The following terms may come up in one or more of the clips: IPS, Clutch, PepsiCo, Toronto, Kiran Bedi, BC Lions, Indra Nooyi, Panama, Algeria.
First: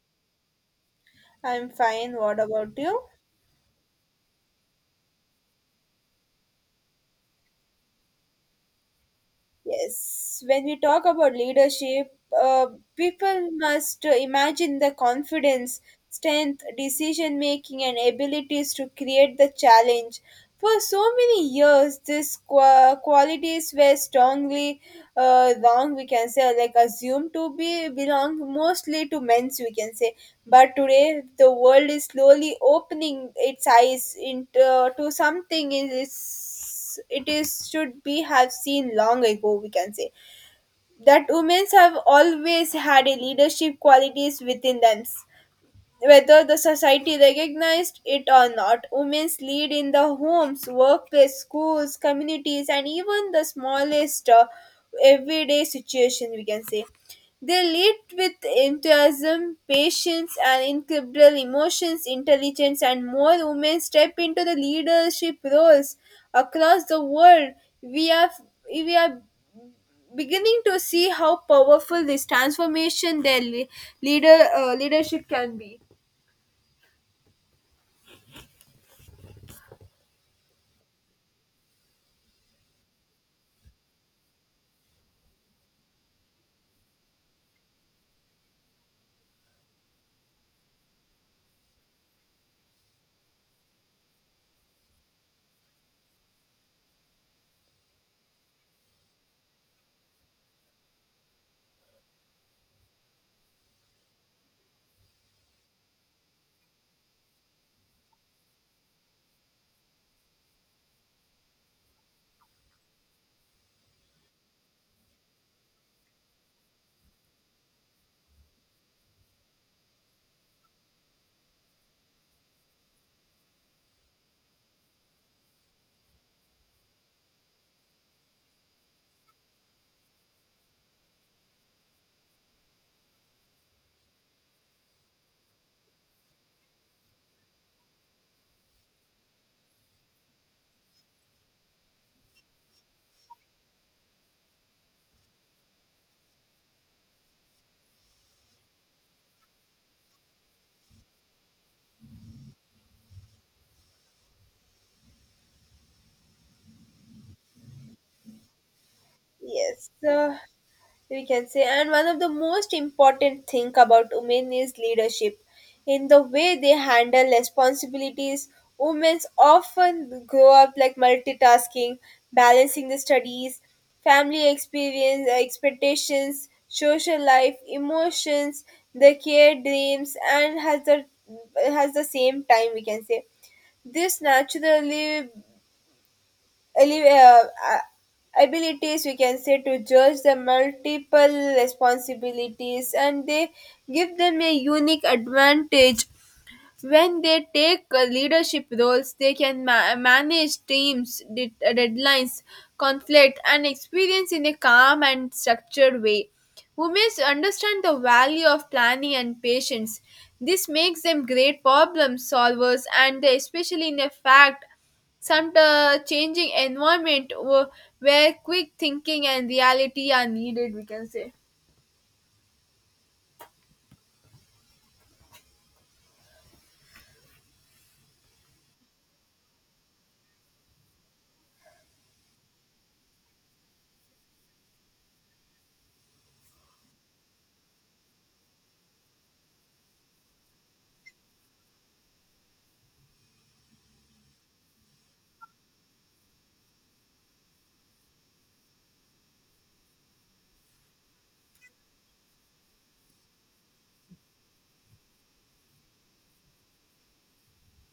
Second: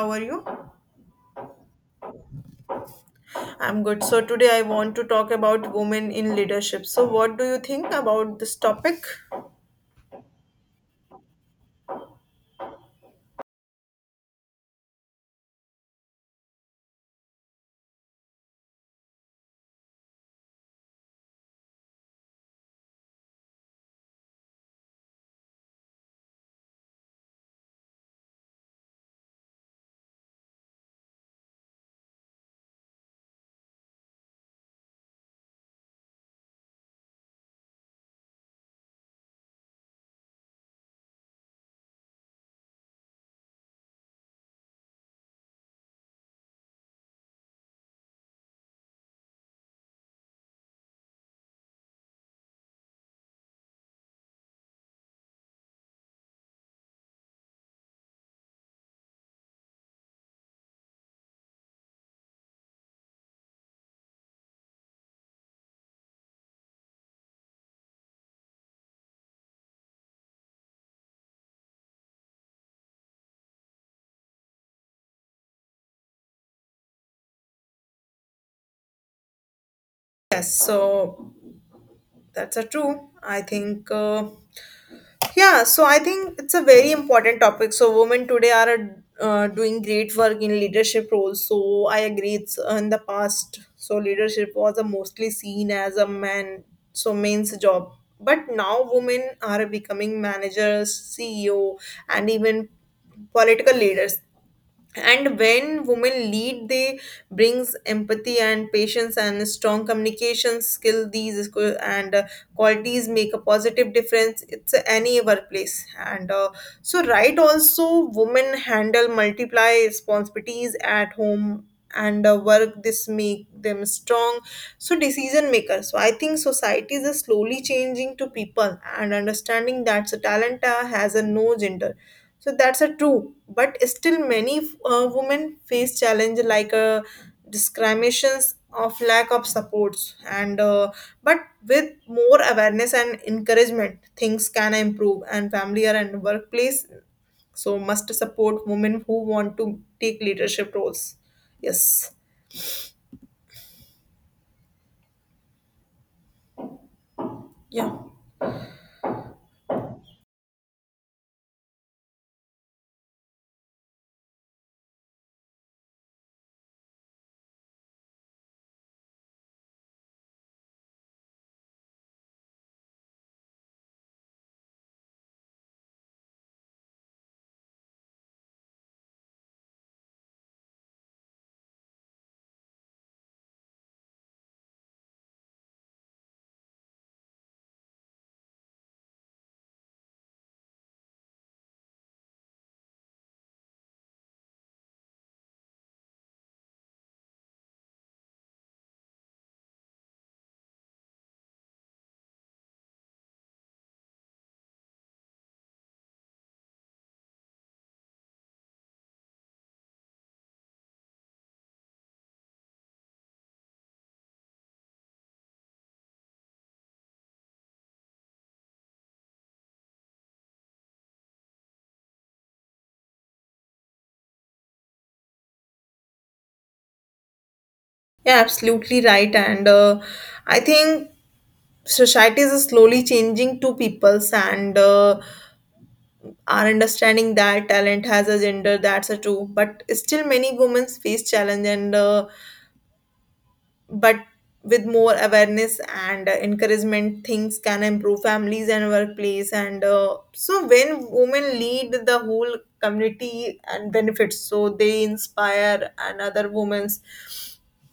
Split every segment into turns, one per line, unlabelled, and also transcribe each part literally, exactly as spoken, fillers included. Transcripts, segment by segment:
How are you?
I'm fine. What about you?
I'm good. So today I want to talk about women in leadership. So what do you think about this topic?
Yes, when we talk about leadership, uh, people must uh, imagine the confidence, strength, decision making, and abilities to create the challenge. For so many years, these qua- qualities were strongly uh, wrong we can say or like assumed to be belong mostly to men's we can say but today the world is slowly opening its eyes into to something it is it is should be have seen long ago we can say that women have always had a leadership qualities within them whether the society recognized it or not, women's lead in the homes, workplace, schools, communities, and even the smallest uh, everyday situation, we can say. They lead with enthusiasm, patience, and incredible emotions, intelligence, and more women step into the leadership roles across the world. We are we are beginning to see how powerful this transformation their le- leader uh, leadership can be.
Yes, so that's a true. I think uh, yeah, so I think it's a very important topic. So women today are uh, doing great work in leadership roles. So I agree. It's uh, in the past, so leadership was a mostly seen as a man, so men's job. But now women are becoming managers, C E O, and even political leaders, and when women lead they brings empathy and patience and strong communication skill, these squ- and uh, qualities make a positive difference. It's uh, Any workplace, and uh, so right. Also women handle multiply responsibilities at home and uh, work. This make them strong, so decision makers. So I think societies are slowly changing to people and understanding that so talent uh, has a no gender. So that's a true, but still many uh, women face challenge like uh, discriminations of lack of supports, and uh, but with more awareness and encouragement things can improve, and familiar and workplace, so must support women who want to take leadership roles. Yes. Yeah.
Yes, uh, we can say. And one of the most important thing about women is leadership. In the way they handle responsibilities, women often grow up like multitasking, balancing the studies, family experience, uh, expectations, social life, emotions, the care dreams, and has the has the same time we can say. This naturally ali- uh, uh, abilities we can say to judge the multiple responsibilities, and they give them a unique advantage. When they take uh, leadership roles, they can ma- manage teams, de- deadlines, conflict, and experience in a calm and structured way. Women understand the value of planning and patience. This makes them great problem solvers, and they- especially in the fact some uh, changing environment wh- where quick thinking and reality are needed. We can say.
Yeah, absolutely right. and uh, I think society is slowly changing to peoples, and uh, are understanding that talent has a gender. That's a true, but still many women face challenge, and uh, but with more awareness and uh, encouragement things can improve families and workplace, and uh, so when women lead the whole community and benefits, so they inspire another women's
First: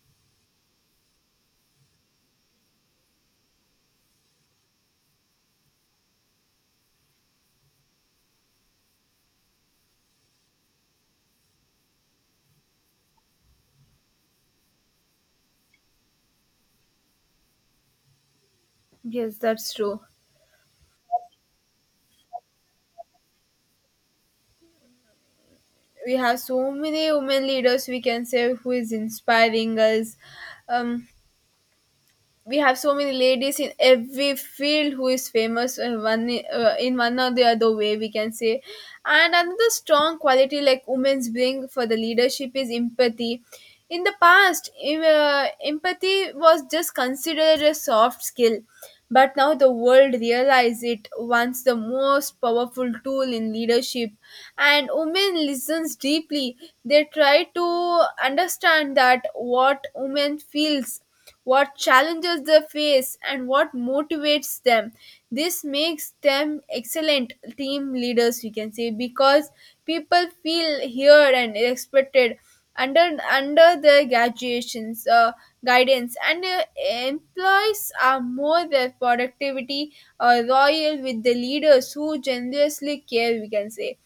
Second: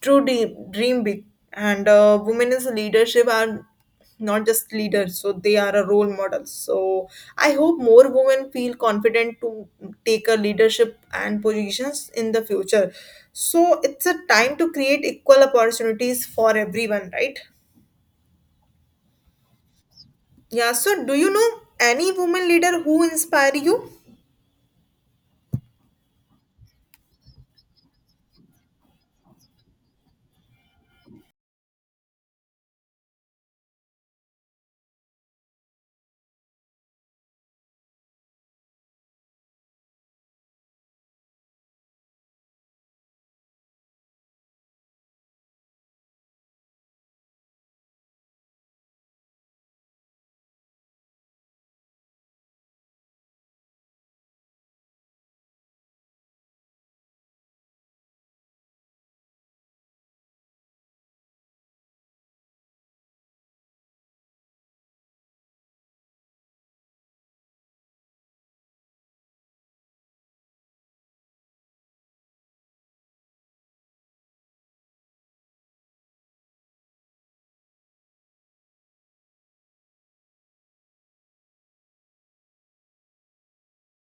true dream, dream big. And uh, Women in leadership are not just leaders, so they are a role model. So I hope more women feel confident to take a leadership and positions in the future. So it's a time to create equal opportunities for everyone, right?
Yes, that's true.
Yeah, so do you know any woman leader who inspire you?
We have so many women leaders we can say who is inspiring us. um, we have so many ladies in every field who is famous uh, one uh, in one or the other way we can say. And another strong quality like women's bring for the leadership is empathy. In the past, em- uh, empathy was just considered a soft skill, but now the world realize it once the most powerful tool in leadership. And women listens deeply. They try to understand that what women feels, what challenges they face, and what motivates them. This makes them excellent team leaders we can say, because people feel heard and expected under under their graduations uh, guidance, and uh, employees are more their productivity uh, loyal with the leaders who generously care, we can say.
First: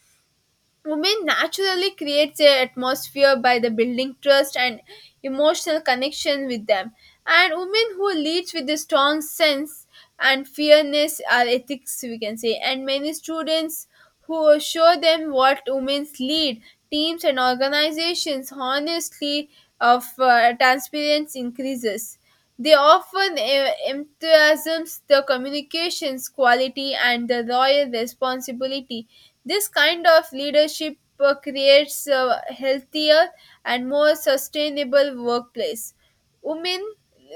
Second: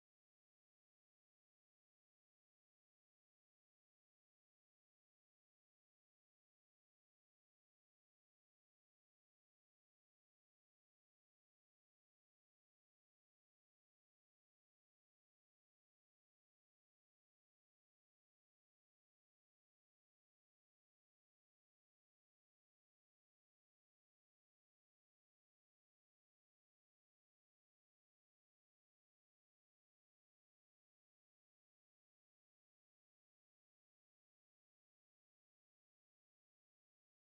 Women naturally creates an atmosphere by the building trust and emotional connection with them. And women who leads with a strong sense and fairness are ethics we can say, and many students who show them what women's lead teams and organizations honestly of uh, transparency increases. They often e- emphasize the communications quality and the royal responsibility. This kind of leadership uh, creates a healthier and more sustainable workplace. Women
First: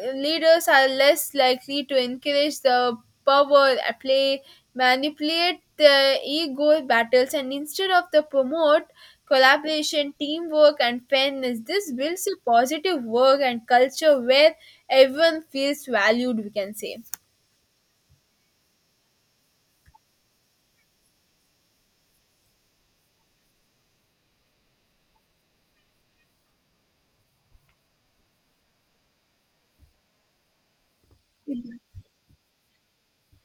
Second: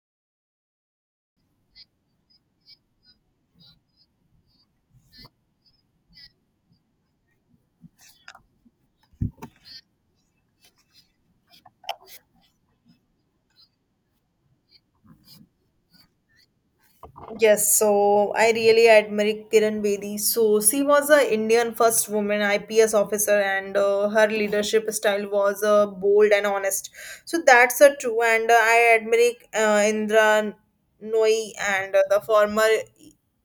uh, leaders are less likely to encourage the power play, manipulate the ego battles, and instead of the promote collaboration, teamwork, and fairness. This builds a positive work and culture where everyone feels valued, we can say.
Yes, so I really admire Kiran Bedi. So she was a Indian first woman I P S officer, and uh, her leadership style was uh, bold and honest. So that's a true. And uh, I admire uh, Indra Nooyi, and uh, the former,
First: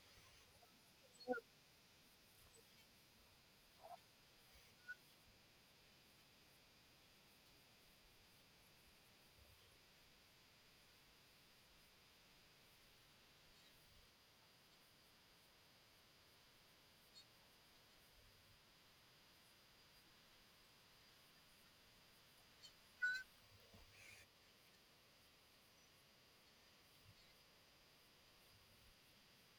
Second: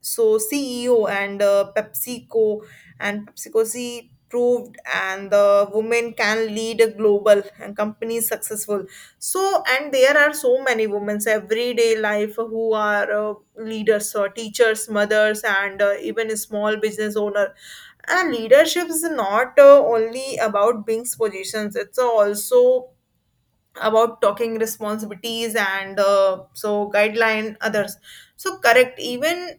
so C E O, and uh, PepsiCo, and PepsiCo. She proved and the women can lead a global and company successful. So and there are so many women's everyday life who are uh, leaders, uh, teachers, mothers, and uh, even a small business owner. And leadership is not uh, only about being positions. It's also about talking responsibilities, and uh, so guideline others. So correct, even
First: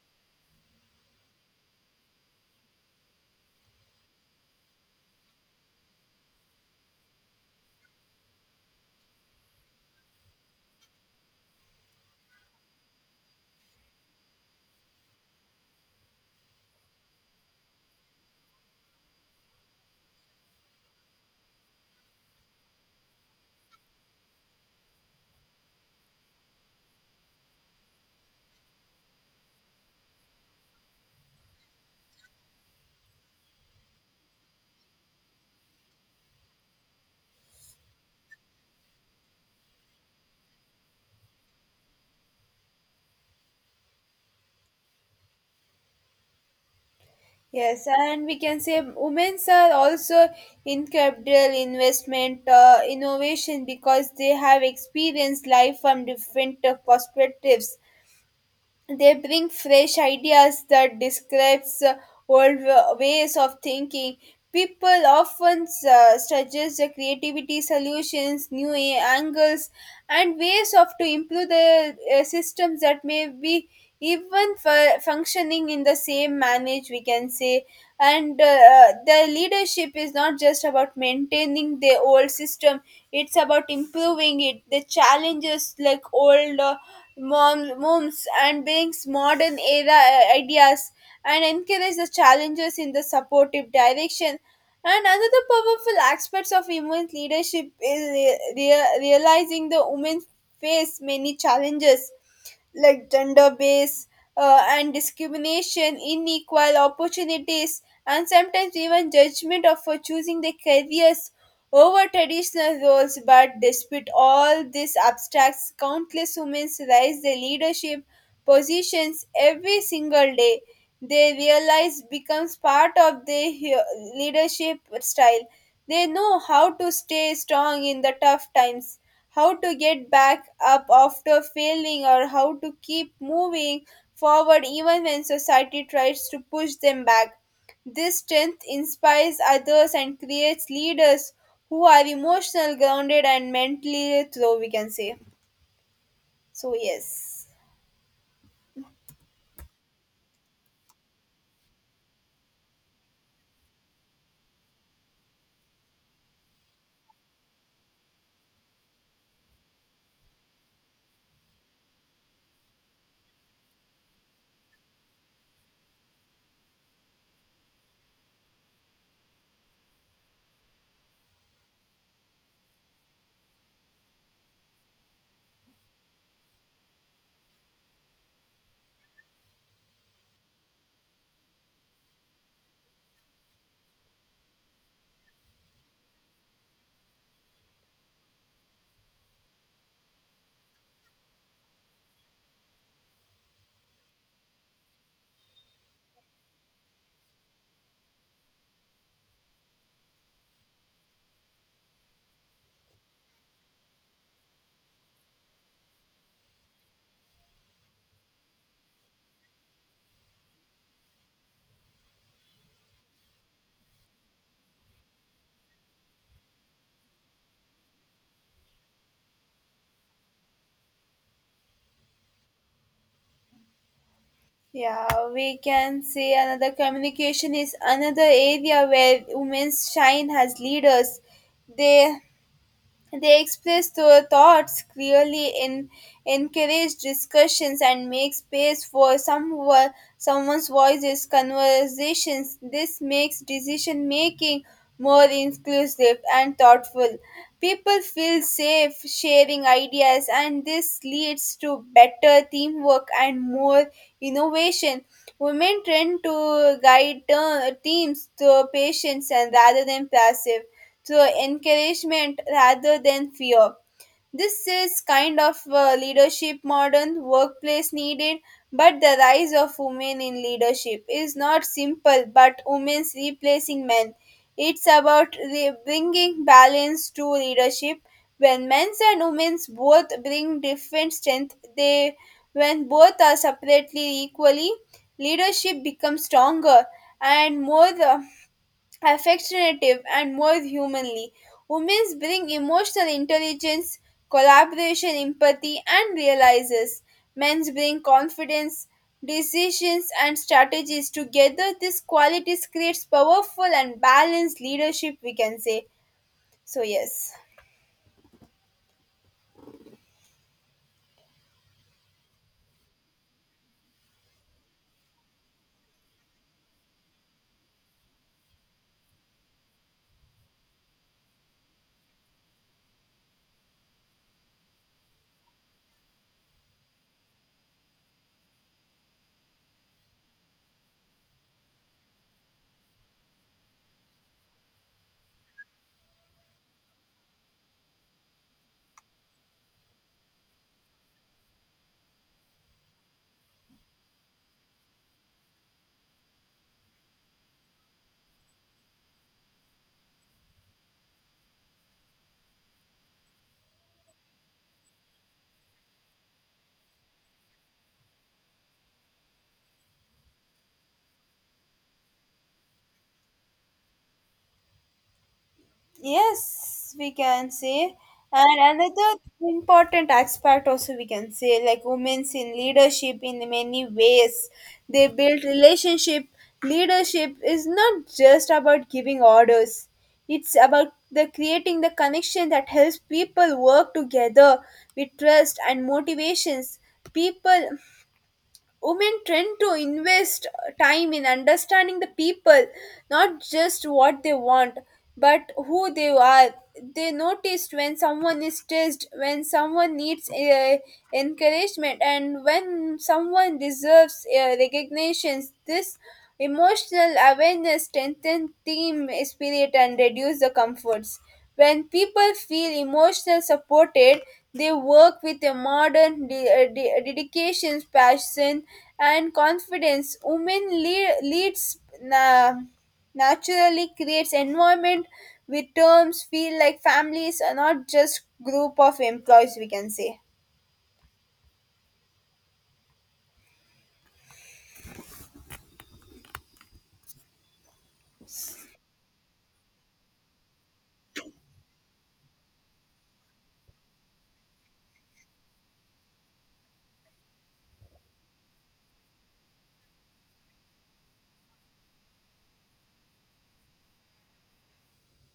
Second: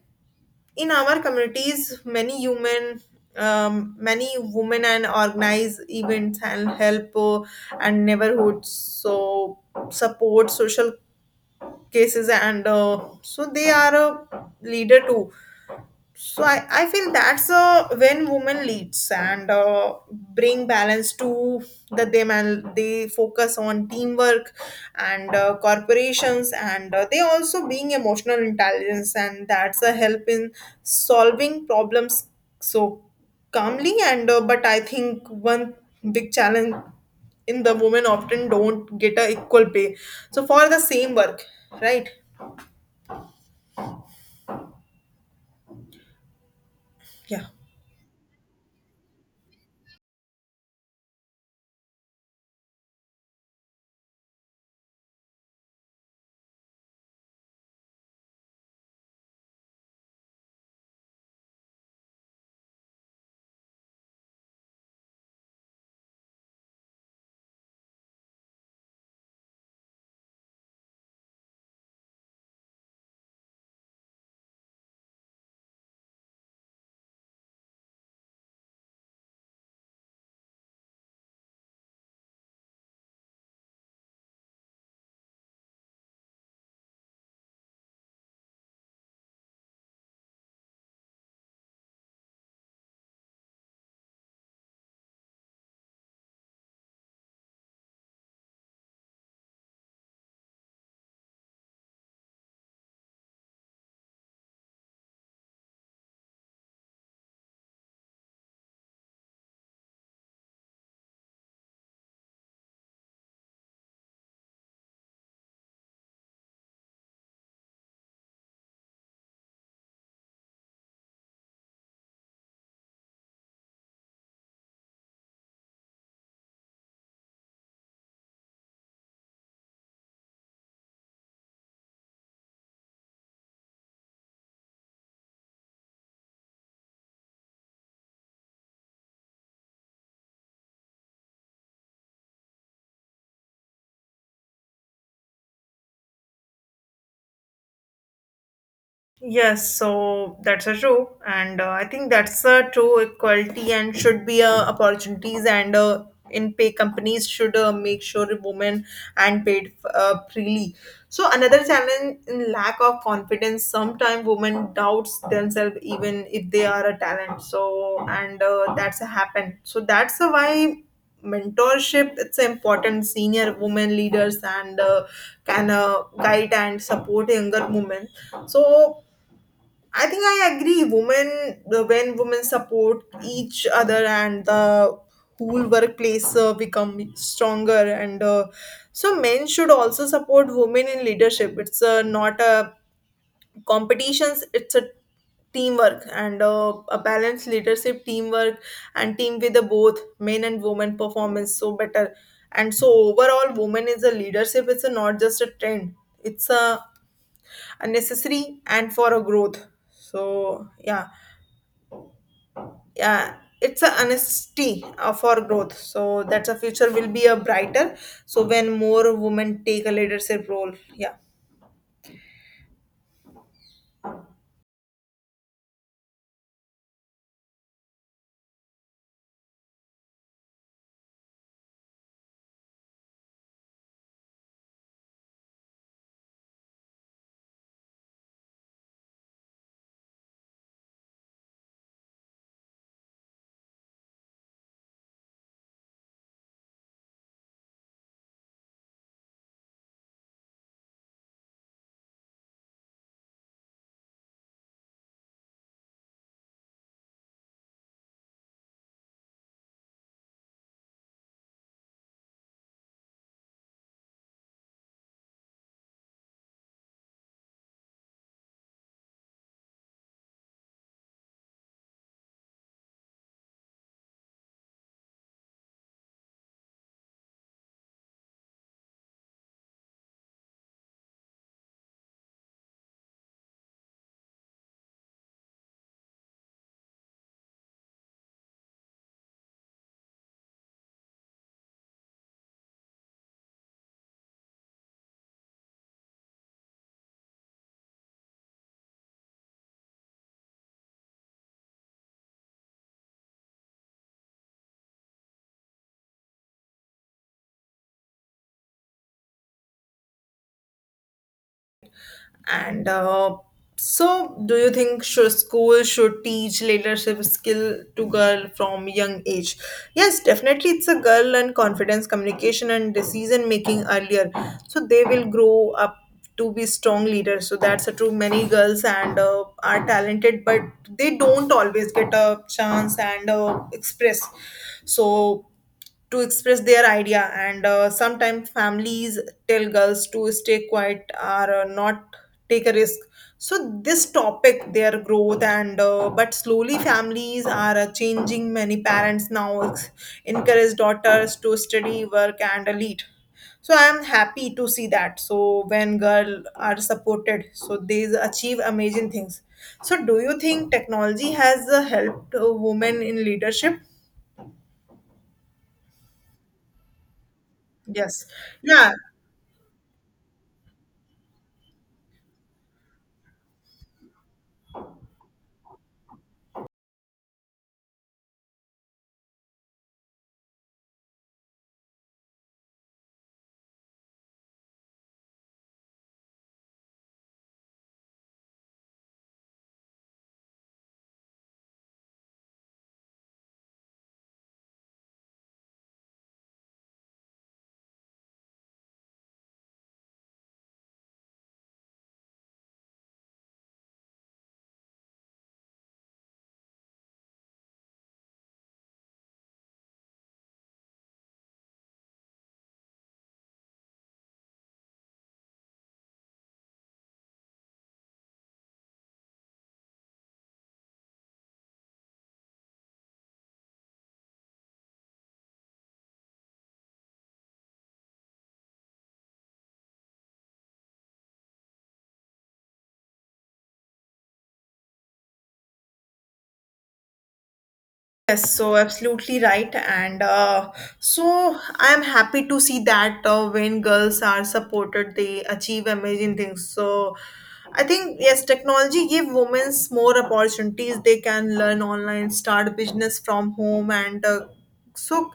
in our communities, many human um, many women and organize events and help, uh, and neighborhoods, so support social cases, and uh, so they are a leader too. So I, I feel that's uh, when women leads, and uh, bring balance to the them, and they focus on teamwork and uh, corporations, and uh, they also being emotional intelligence, and that's a help in solving problems so calmly. And uh, But I think one big challenge in the women often don't get a equal pay, so for the same work, right? Yeah.
Yes, and we can say women's are also in capital investment uh, innovation, because they have experienced life from different uh, perspectives. They bring fresh ideas that describes uh, old w- ways of thinking. People often uh, suggest the creativity solutions, new a- angles, and ways of to improve the uh, systems that may be even for functioning in the same manage we can say. And uh, the leadership is not just about maintaining the old system. It's about improving it the challenges like old uh, mom, moms and brings modern era uh, ideas and encourage the challenges in the supportive direction. And another powerful aspects of women's leadership is re- rea- realizing the women face many challenges like gender based uh, and discrimination, unequal opportunities, and sometimes even judgment of for choosing their careers over traditional roles. But despite all these obstacles, countless women rise their leadership positions every single day. They realize becomes part of their hu- leadership style. They know how to stay strong in the tough times, how to get back up after failing, or how to keep moving forward even when society tries to push them back. This strength inspires others and creates leaders who are emotional, grounded, and mentally through, we can say. So, yes.
Yes, so that's a true, and uh, I think that's a true equality and should be uh, opportunities and uh, in pay. Companies should uh, make sure women and paid uh, freely. So another challenge in lack of confidence. Sometimes women doubts themselves even if they are a talent. So and uh, that's a happen. So that's a why mentorship it's important. Senior women leaders and uh, can uh, guide and support younger women. So I think I agree. Women, the- when women support each other, and the whole workplace uh, become stronger, and uh, so men should also support women in leadership. It's uh, not a competitions. It's a teamwork, and uh, a balanced leadership teamwork, and team with the both men and women performance so better. And so overall, women is a leadership. It's a not just a trend. It's a a necessary and for a growth. So yeah. Yeah, it's a honesty uh, for growth. So that's a future will be a brighter. So when more women take a leadership role. Yeah.
Yeah, we can say another communication is another area where women shine as leaders. They They express their thoughts clearly, in, encourage discussions, and make space for some vo- someone's voices, conversations. This makes decision making more inclusive and thoughtful. People feel safe sharing ideas, and this leads to better teamwork and more innovation. Women tend to guide uh, teams to patience and rather than passive to encouragement rather than fear. This is kind of uh, leadership modern workplace needed, but the rise of women in leadership is not simple, but women's replacing men. It's about re- bringing balance to leadership. When men's and women's both bring different strength, they when both are separately equally, leadership becomes stronger and more uh, affectionate and more humanly. Women bring emotional intelligence, collaboration, empathy, and realizes. Men bring confidence, decisions, and strategies. Together, these qualities creates powerful and balanced leadership. We can say. So, yes.
And uh, So, do you think should school should teach leadership skill to girl from young age? Yes, definitely, it's a girl and confidence, communication, and decision making earlier, so they will grow up to be strong leaders. So that's a true. Many girls and uh, are talented, but they don't always get a chance and uh, express. So to express their idea, and uh, sometimes families tell girls to stay quiet or uh, not take a risk. So this topic their growth, and uh, but slowly families are uh, changing. Many parents now ex- encourage daughters to study work and uh, lead. So I am happy to see that. So when girl are supported, so they achieve amazing things. So do you think technology has uh, helped uh, women in leadership?
Yes, we can say.
Yes.
And
Yeah.
another important aspect also we can say, like women's in leadership in many ways. They build relationship. Leadership is not just about giving orders. It's about the creating the connection that helps people work together with trust and motivations. People Women tend to invest time in understanding the people, not just what they want but who they are. They noticed when someone is stressed, when someone needs uh, encouragement, and when someone deserves uh, recognitions. This emotional awareness strengthens team spirit and reduce the comforts. When people feel emotionally supported, they work with a modern de- uh, de- uh, dedication, passion, and confidence. Women lead, leads na- naturally creates environment where terms feel like families, are not just group of employees, we can say.
Yes, so absolutely right. And uh, So I'm happy to see that uh, when girls are supported, they achieve amazing things. So I think, yes, technology give women more opportunities. They can learn online, start business from home, and uh, so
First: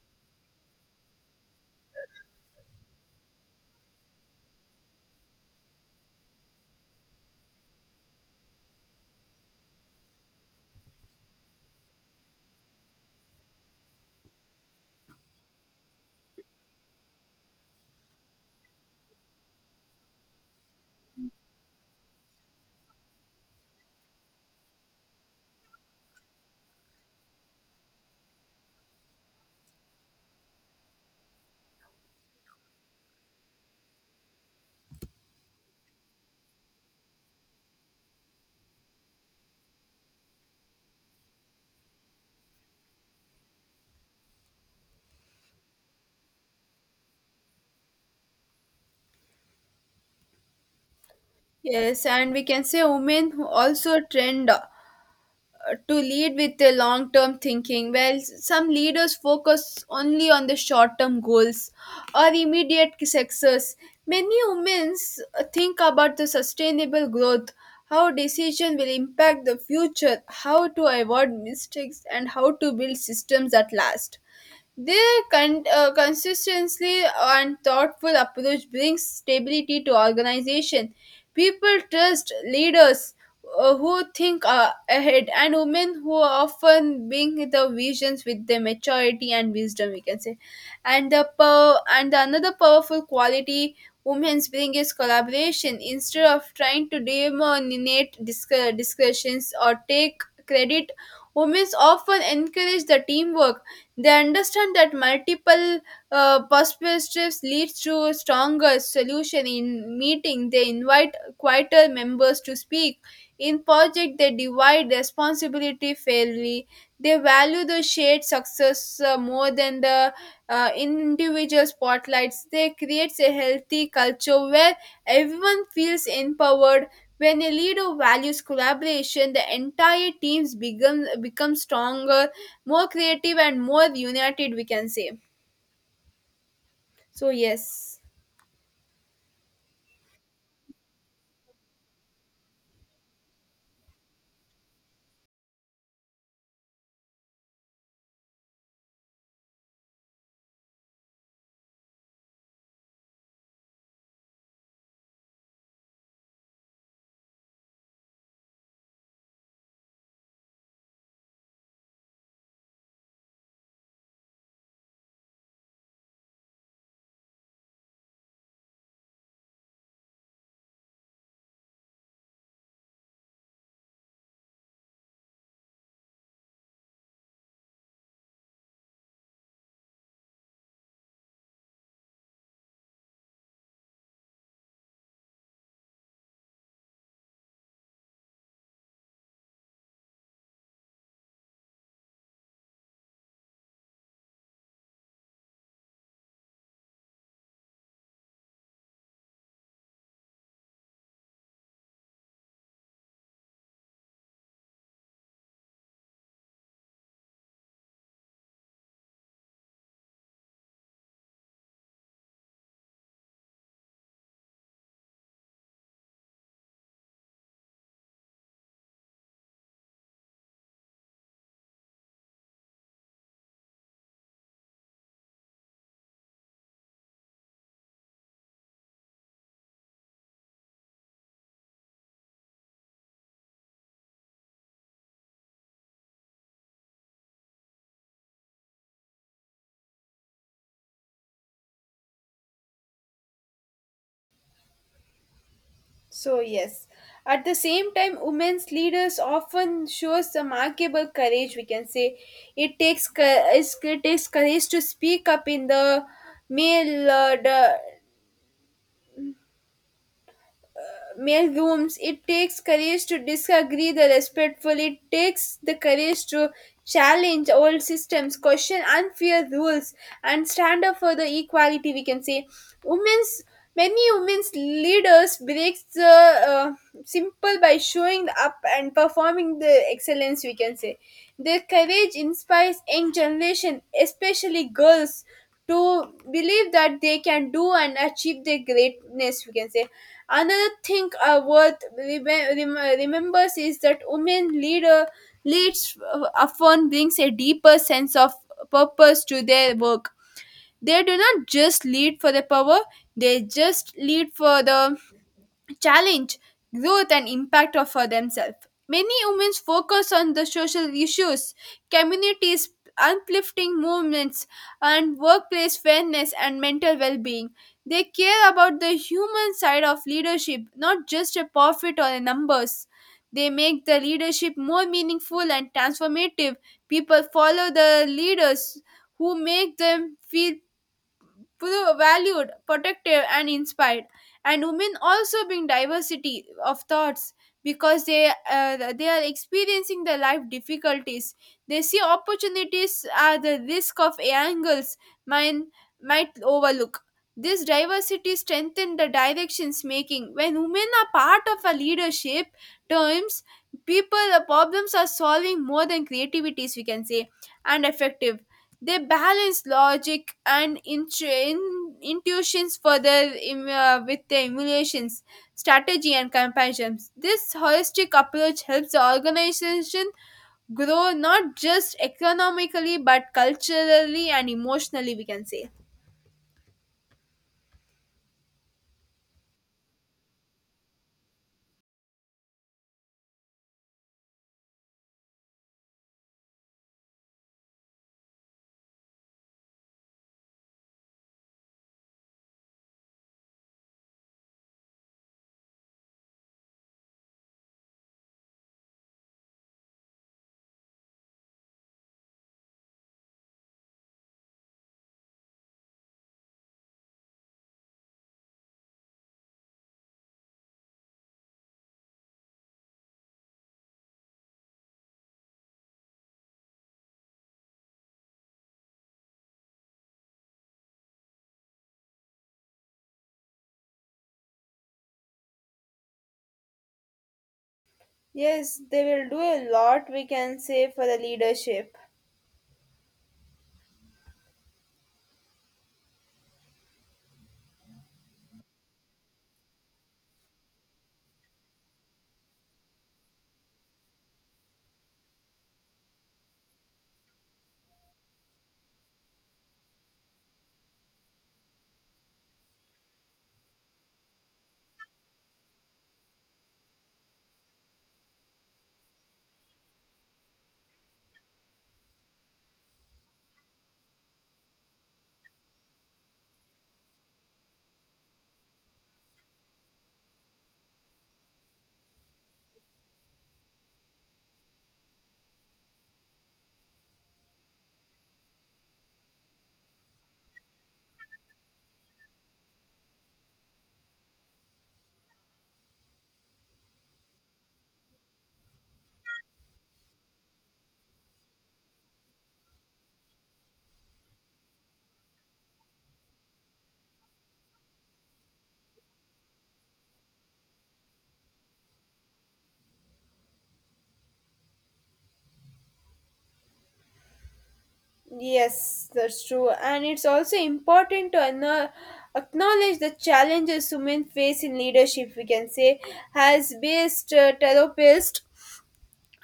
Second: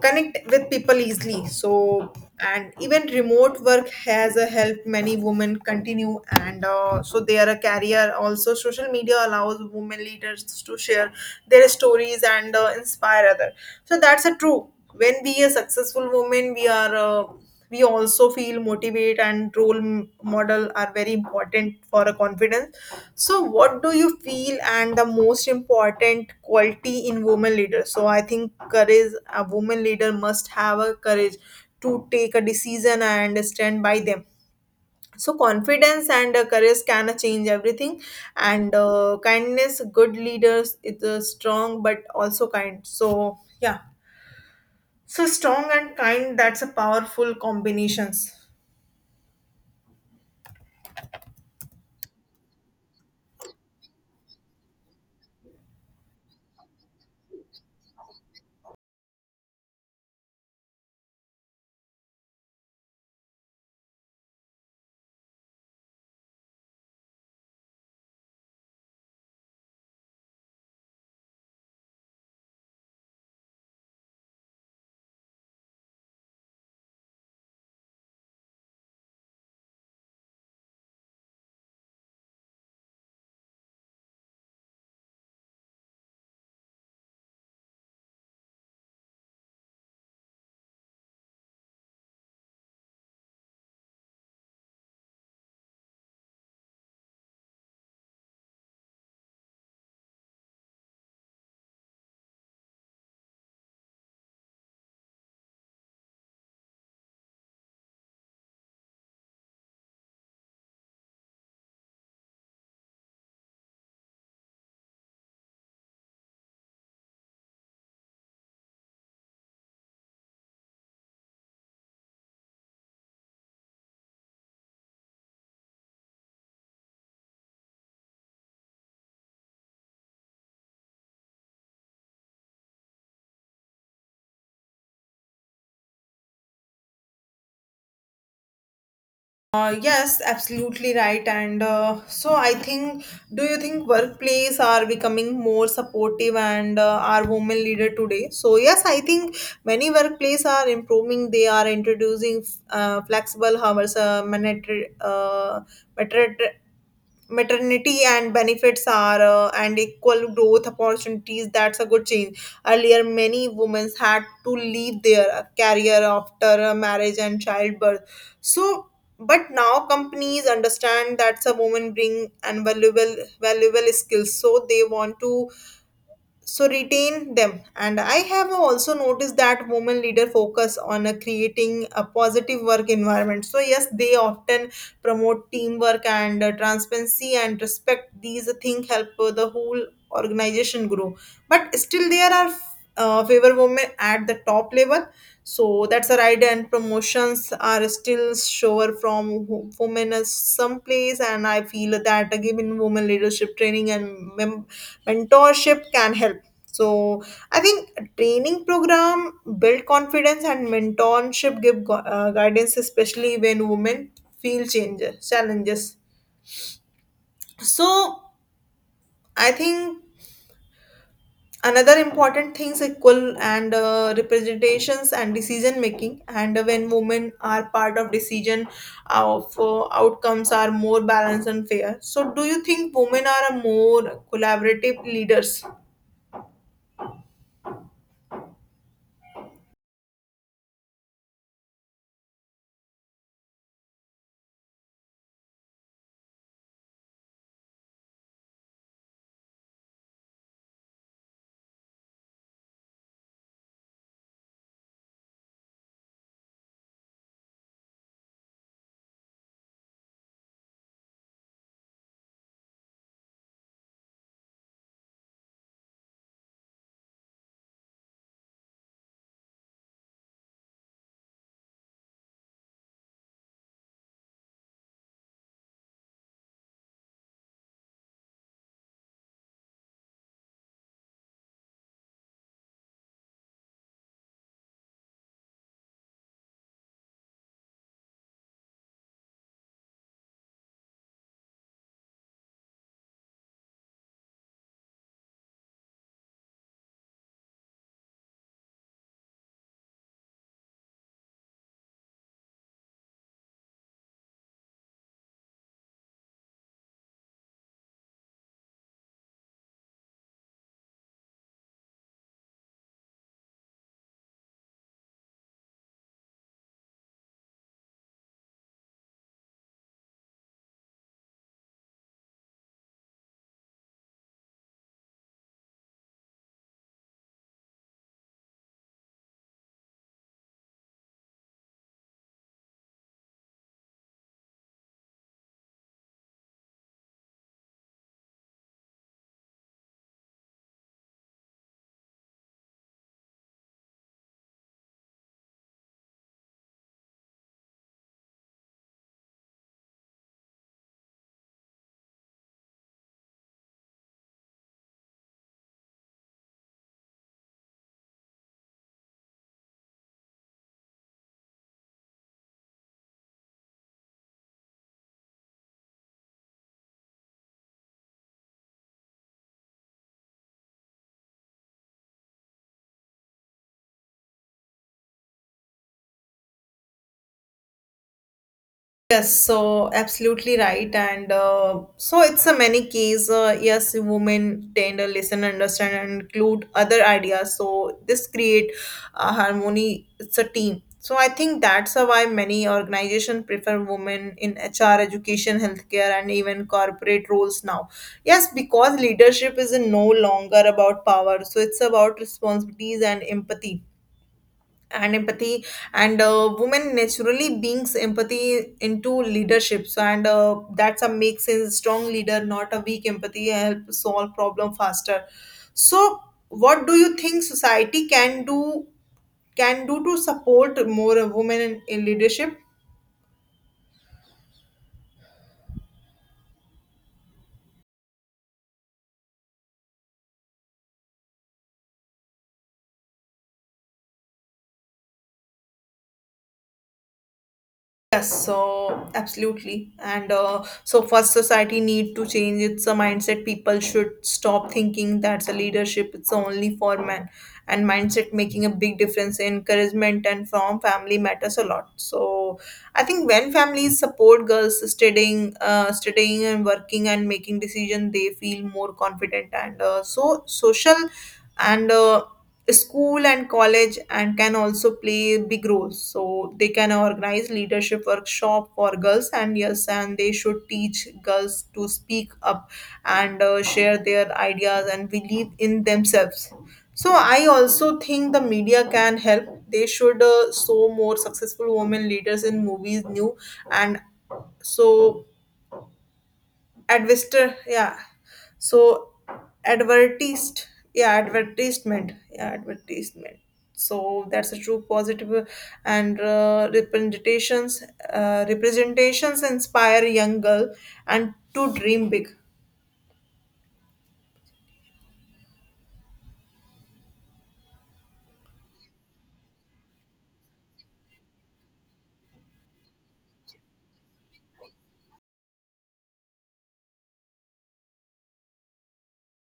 connect with people easily. So and even remote work has uh, helped many women continue, and uh, so they are a career. Also social media allows women leaders to share their stories and uh, inspire other. So that's a true. When we are successful women, we are uh, we also feel motivate, and role m- model are very important for a confidence. So what do you feel and the most important quality in women leader? So I think courage. A woman leader must have a courage to take a decision and stand by them. So confidence and uh, courage can change everything. And uh, kindness. Good leaders is uh, strong but also kind. So yeah, so strong and kind, that's a powerful combinations.
Yes, and we can say women also trend to lead with the long term thinking. Well, some leaders focus only on the short term goals or immediate success. Many women think about the sustainable growth, how decision will impact the future, how to avoid mistakes, and how to build systems that last. Their con- uh, consistency and thoughtful approach brings stability to organization. People trust leaders uh, who think uh, ahead, and women who often bring the visions with the maturity and wisdom we can say. And the power and the another powerful quality women's bring is collaboration, instead of trying to dominate disc- discussions or take credit. Women often encourage the teamwork. They understand that multiple uh, perspectives leads to stronger solution. In meeting, they invite quieter members to speak. In project, they divide responsibility fairly. They value the shared success uh, more than the uh, individual spotlights. They creates a healthy culture where everyone feels empowered. When a leader values collaboration, the entire teams become become stronger, more creative, and more united. We can say. So, yes.
Uh, yes, absolutely right, and uh, so I think, do you think workplace are becoming more supportive, and uh, are women leader today? So yes, I think many workplace are improving. They are introducing uh, flexible hours, uh, mandatory uh, mater- maternity and benefits are uh, and equal growth opportunities. That's a good change. Earlier many women had to leave their career after uh, marriage and childbirth. So but now companies understand that a woman bring invaluable valuable skills, so they want to so retain them. And I have also noticed that women leader focus on uh, creating a positive work environment. So yes, they often promote teamwork and uh, transparency and respect. These things help uh, the whole organization grow. But still there are uh, favor women at the top level. So that's a right. And promotions are still sure from wo- women as some place, and I feel that uh, given women leadership training and mem- mentorship can help. So I think a training program build confidence, and mentorship give gu- uh, guidance, especially when women feel changes challenges. So I think another important things, equal and uh, representations and decision making, and when women are part of decision of uh, outcomes are more balanced and fair. So do you think women are a more collaborative leaders?
So yes, at the same time, women's leaders often shows remarkable courage. We can say it takes cou- it's- it takes courage to speak up in the male uh, male rooms. It takes courage to disagree the respectful. It takes the courage to challenge old systems, question unfair rules, and stand up for the equality. We can say, women's many women's leaders breaks the uh, simple by showing up and performing the excellence. We can say, their courage inspires young generation, especially girls, to believe that they can do and achieve their greatness, we can say. Another thing uh, worth remem- rem- remembers is that women leader leads uh, often brings a deeper sense of purpose to their work. They do not just lead for the power. They just lead for the challenge, growth, and impact of for themselves. Many women focus on the social issues, communities, uplifting movements, and workplace fairness and mental well-being. They care about the human side of leadership, not just a profit or a numbers. They make the leadership more meaningful and transformative. People follow the leaders who make them feel pro- valued, protective, and inspired. And women also bring diversity of thoughts because they uh, they are experiencing the life difficulties. They see opportunities at the risk of angles mine might overlook. This diversity strengthens the directions making. When women are part of a leadership terms, people the problems are solving more than creativities we can say and effective. They balance logic and int- in- intuitions further im- uh, with the emulations, strategy, and comparisons. This holistic approach helps the organization grow not just economically but culturally and emotionally, we can say.
Yes, so absolutely right, and uh, so it's a many case. Uh, yes, women tend to listen, understand, and include other ideas. So this create a harmony. It's a team. So I think that's a why many organizations prefer women in H R, education, healthcare, and even corporate roles now. Yes, because leadership is no longer about power. So it's about responsibilities and empathy and empathy, and uh, women naturally brings empathy into leaderships, and uh, that's a makes a strong leader not a weak. Empathy help solve problem faster. So what do you think society can do, can do to support more women in, in leadership?
Yes, they will do a lot, we can say, for the leadership.
Yes, so absolutely. And uh, So first society need to change its uh, mindset. People should stop thinking that's a leadership. It's only for men. And mindset making a big difference. Encouragement and from family matters a lot. So I think when families support girls studying, uh, studying and working and making decision, they feel more confident. And uh, So social and uh, school and college and can also play big roles. So they can organize leadership workshop for girls. And yes, and they should teach girls to speak up and uh, share their ideas and believe in themselves. So I also think the media can help. They should uh, show more successful women leaders in movies, new, and so advisor, yeah, so advertised, yeah advertisement, yeah, advertisement. So that's a true positive and uh, representations. Uh, representations inspire young girl, and to dream big.
Yes, that's true. And it's also important to ano- acknowledge the challenges women face in leadership, we can say, as based uh, therapist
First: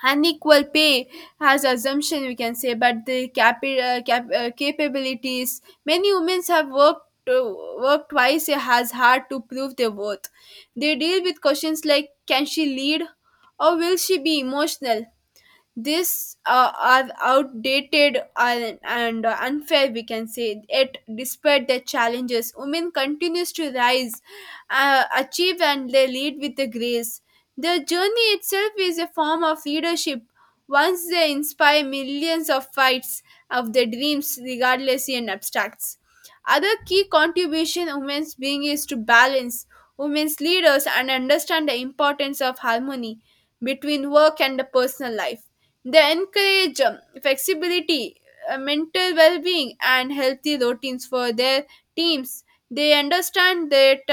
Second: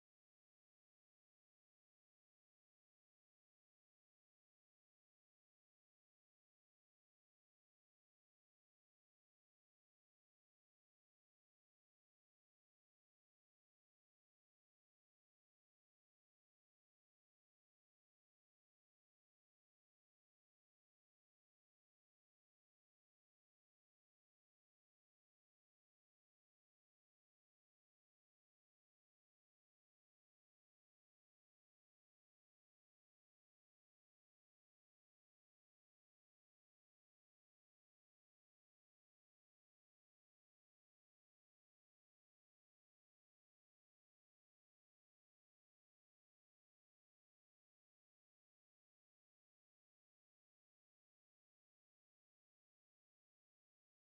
unequal pay has assumption we can say, but the cap- uh, cap- uh, capabilities many women have worked uh, worked twice as hard to prove their worth. They deal with questions like can she lead or will she be emotional. This uh, are outdated and, and unfair, we can say. Yet, despite the challenges, women continues to rise, uh, achieve, and they lead with the grace. Their journey itself is a form of leadership. Once they inspire millions of fights of their dreams, regardless in abstracts. Other key contribution women's being is to balance women's leaders and understand the importance of harmony between work and the personal life. They encourage um, flexibility, uh, mental well being, and healthy routines for their teams. They understand they ti-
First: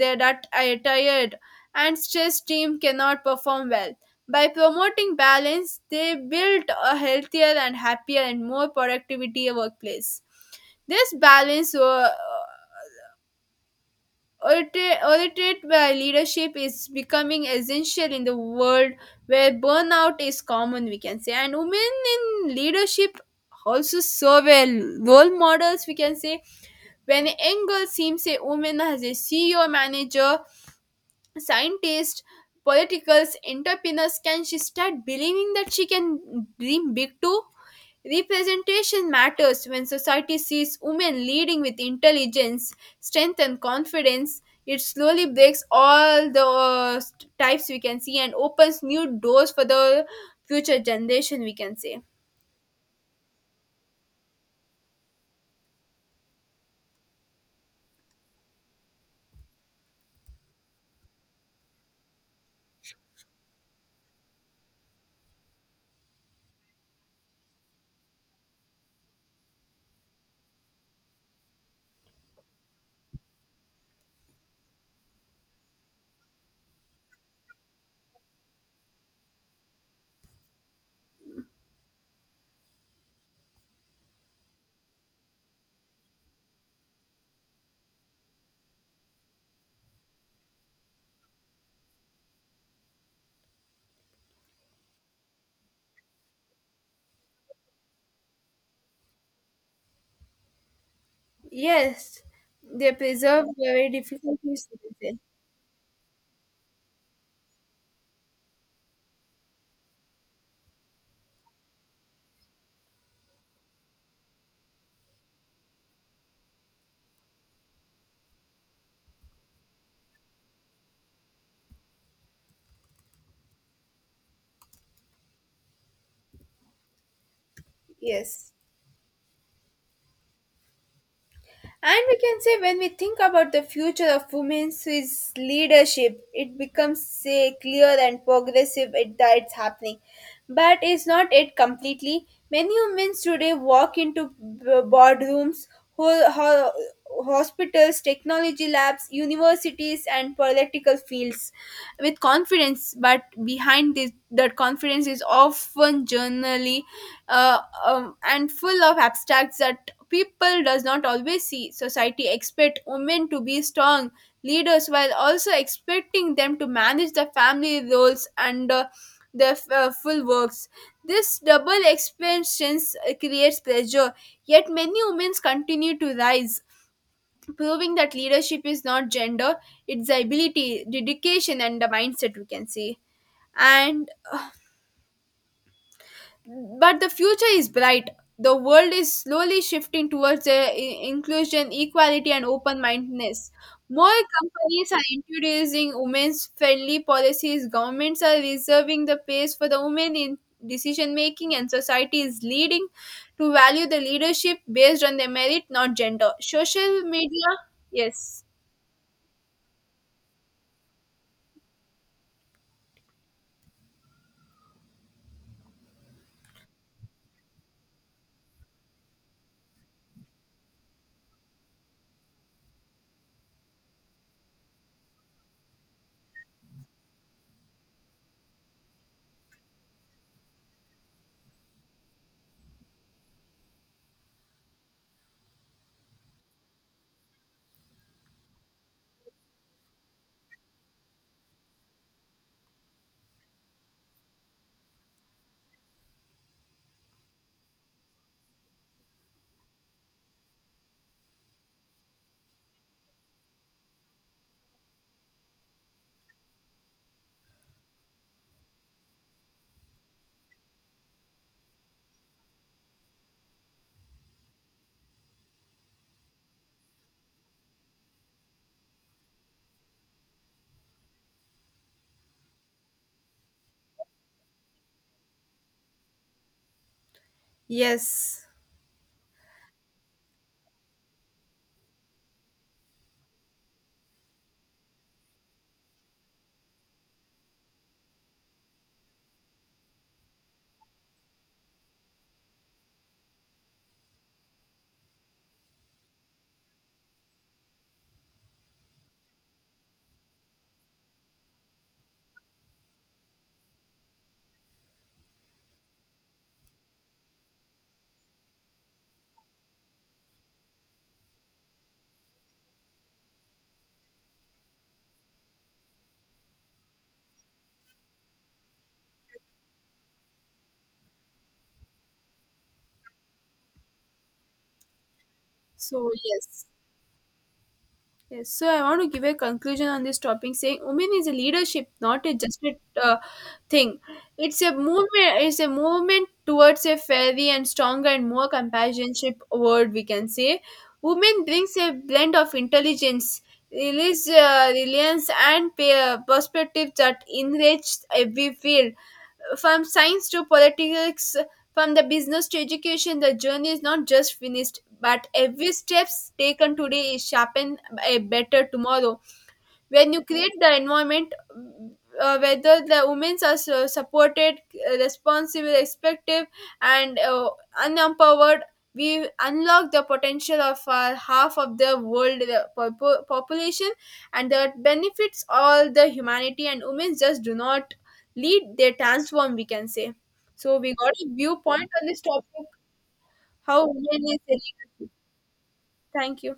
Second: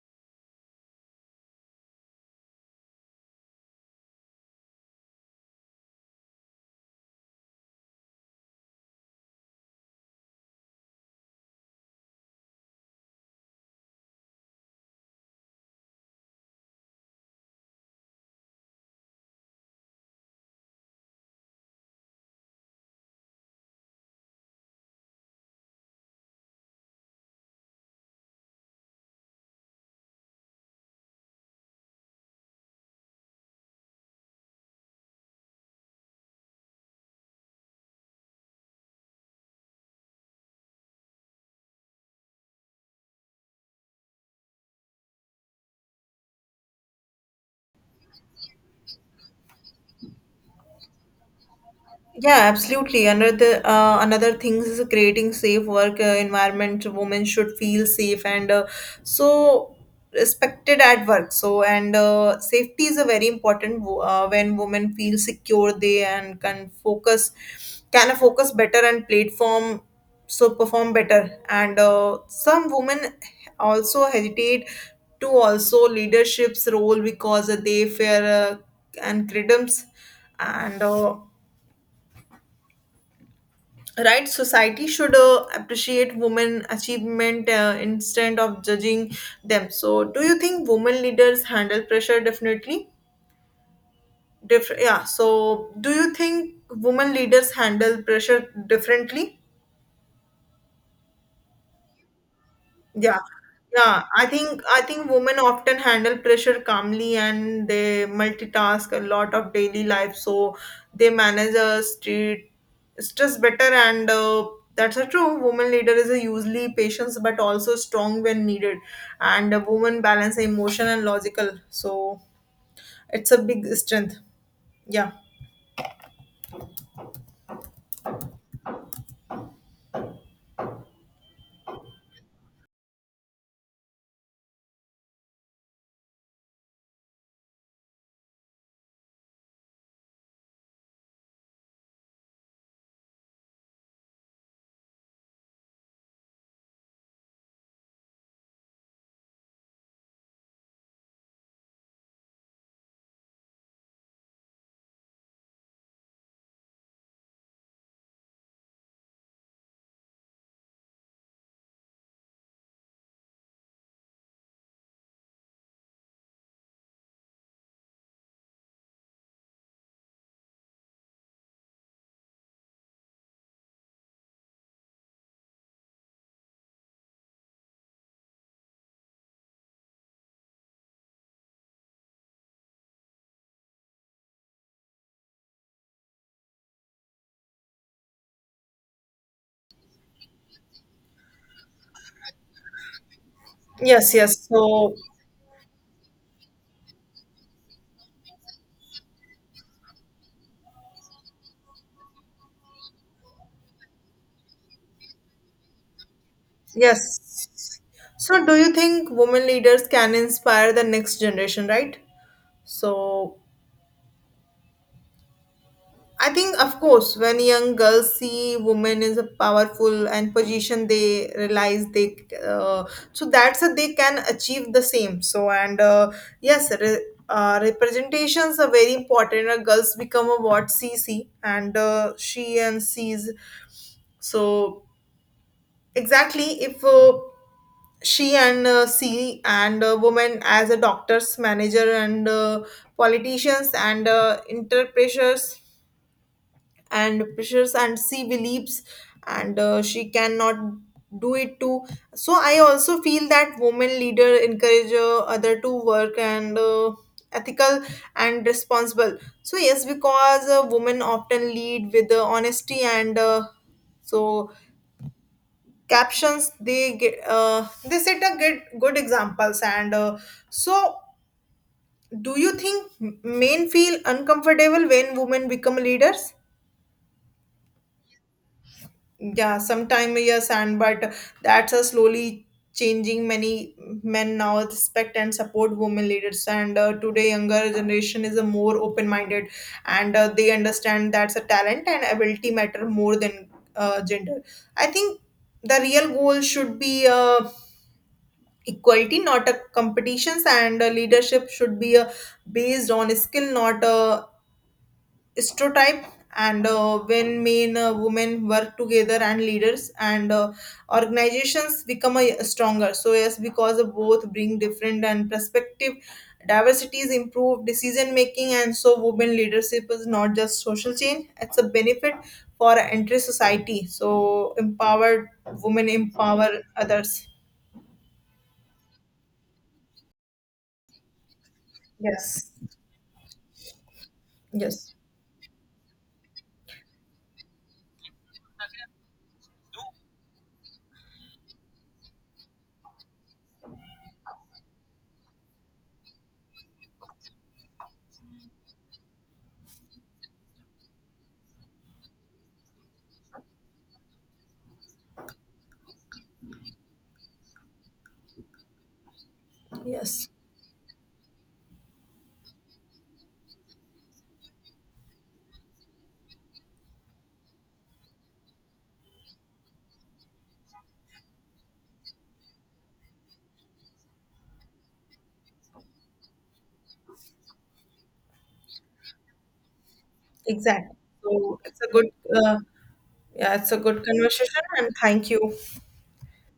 they that a tired and stressed team cannot perform well. By promoting balance, they build a healthier and happier and more productivity workplace. This balance uh, Audit- Audited by leadership is becoming essential in the world where burnout is common, we can say. And women in leadership also serve as role models, we can say. When a young girl seems a woman as a C E O manager, scientists, politicals, entrepreneurs. Can she start believing that she can dream big too? Representation matters when society sees women leading with intelligence, strength, and confidence. It slowly breaks all the uh, st- types we can see and opens new doors for the future generation, we can say.
Yeah, absolutely. Another uh, another things is creating safe work uh, environment. Women should feel safe and uh, so respected at work. So and uh, safety is a very important. Wo- Uh, when women feel secure, they and can focus, can focus better and platform, so perform better. And uh, Some women also hesitate to also leadership's role because they fear uh, and credence and. Uh, right, society should uh, appreciate women achievement uh, instead of judging them. So do you think women leaders handle pressure definitely different? Yeah, so do you think women leaders handle pressure differently?
Yes, they
Yeah.
preserve very
Yeah, I
difficult.
think I think women often handle pressure calmly, and they multitask a lot of daily life, so they manage a street, stress better. And uh, That's a true. Woman leader is a usually patient but also strong when needed, and a woman balance emotion and logical. So it's a big strength. Yeah.
Yes. And we can say when we think about the future of women's is leadership, it becomes say clear and progressive it that it's happening. But it's not it completely. Many women today walk into b- boardrooms, ho- ho- hospitals, technology labs, universities, and political fields with confidence. But behind this, that confidence is often generally uh, um, and full of abstracts that people does not always see. Society expect women to be strong leaders while also expecting them to manage the family roles and uh, the uh, full works. This double expectations uh, creates pressure, yet many women continue to rise, proving that leadership is not gender, it's ability, dedication, and the mindset, we can see. And but the future is bright. The world is slowly shifting towards the i- inclusion, equality, and open mindedness.
Yes.
More
Yes.
companies
So
are introducing women's friendly policies, governments are reserving the place for the women in decision making, and society is leading to value the leadership based on their merit, not gender. Social media,
yes.
yes.
So do you think women leaders can inspire the next generation? Right. So I think, of course, when young girls see women is a powerful and position, they realize they uh, so that's a, they can achieve the same. So and uh, yes, re, uh, representations are very important. Uh, girls become a what she see, and uh, she and sees. So exactly, if uh, she and uh, see and uh, women as a doctors, manager, and uh, politicians and uh, interpreters and pressures, and she believes, and uh, she cannot do it too. So I also feel that women leader encourage uh, other to work and uh, ethical and responsible. So yes, because uh, women often lead with uh, honesty, and uh, so captions they get, uh, they set a good good examples, and uh, so do you think men feel uncomfortable when women become leaders?
Yes.
Yeah, sometime yes, and but that's a slowly changing. Many men now respect and support women leaders, and uh, today younger generation is a more open minded, and uh, they understand that's a talent and ability matter more than uh, gender. I think the real goal should be uh, equality, not a competitions, and uh, leadership should be uh, based on skill, not a stereotype, and uh, when men uh, women work together and leaders, and uh, organizations become a stronger. So yes, because of both bring different and perspective. Diversity is improved decision making, and so women leadership is not just social change, it's a benefit for entire society. So empowered women
So,
empower
yes.
others.
Yes, so I want to give a conclusion on this topic saying women is a leadership, not a
Yes.
just a uh, thing. It's a
Yes.
movement. It's a movement towards a fairy and stronger and more companionship world. We can say, women brings a blend of intelligence, release, uh, reliance, and pe- uh, perspective that enriches every field, from science to politics, from the business to education. The journey is not just finished, but every steps taken today is sharpened a better tomorrow when you
Yes.
create the environment uh, whether the women are su- supported, uh, responsible, respective, and uh, unempowered. We unlock the potential of uh, half of the world uh, popu- population, and that benefits all the humanity. And women just do not lead, they transform, we can say. So we
Exactly.
got a
So it's a
viewpoint on
good
this
uh,
topic,
yeah, it's a
how
good
women is a
conversation, and
leadership.
thank you.
Thank you.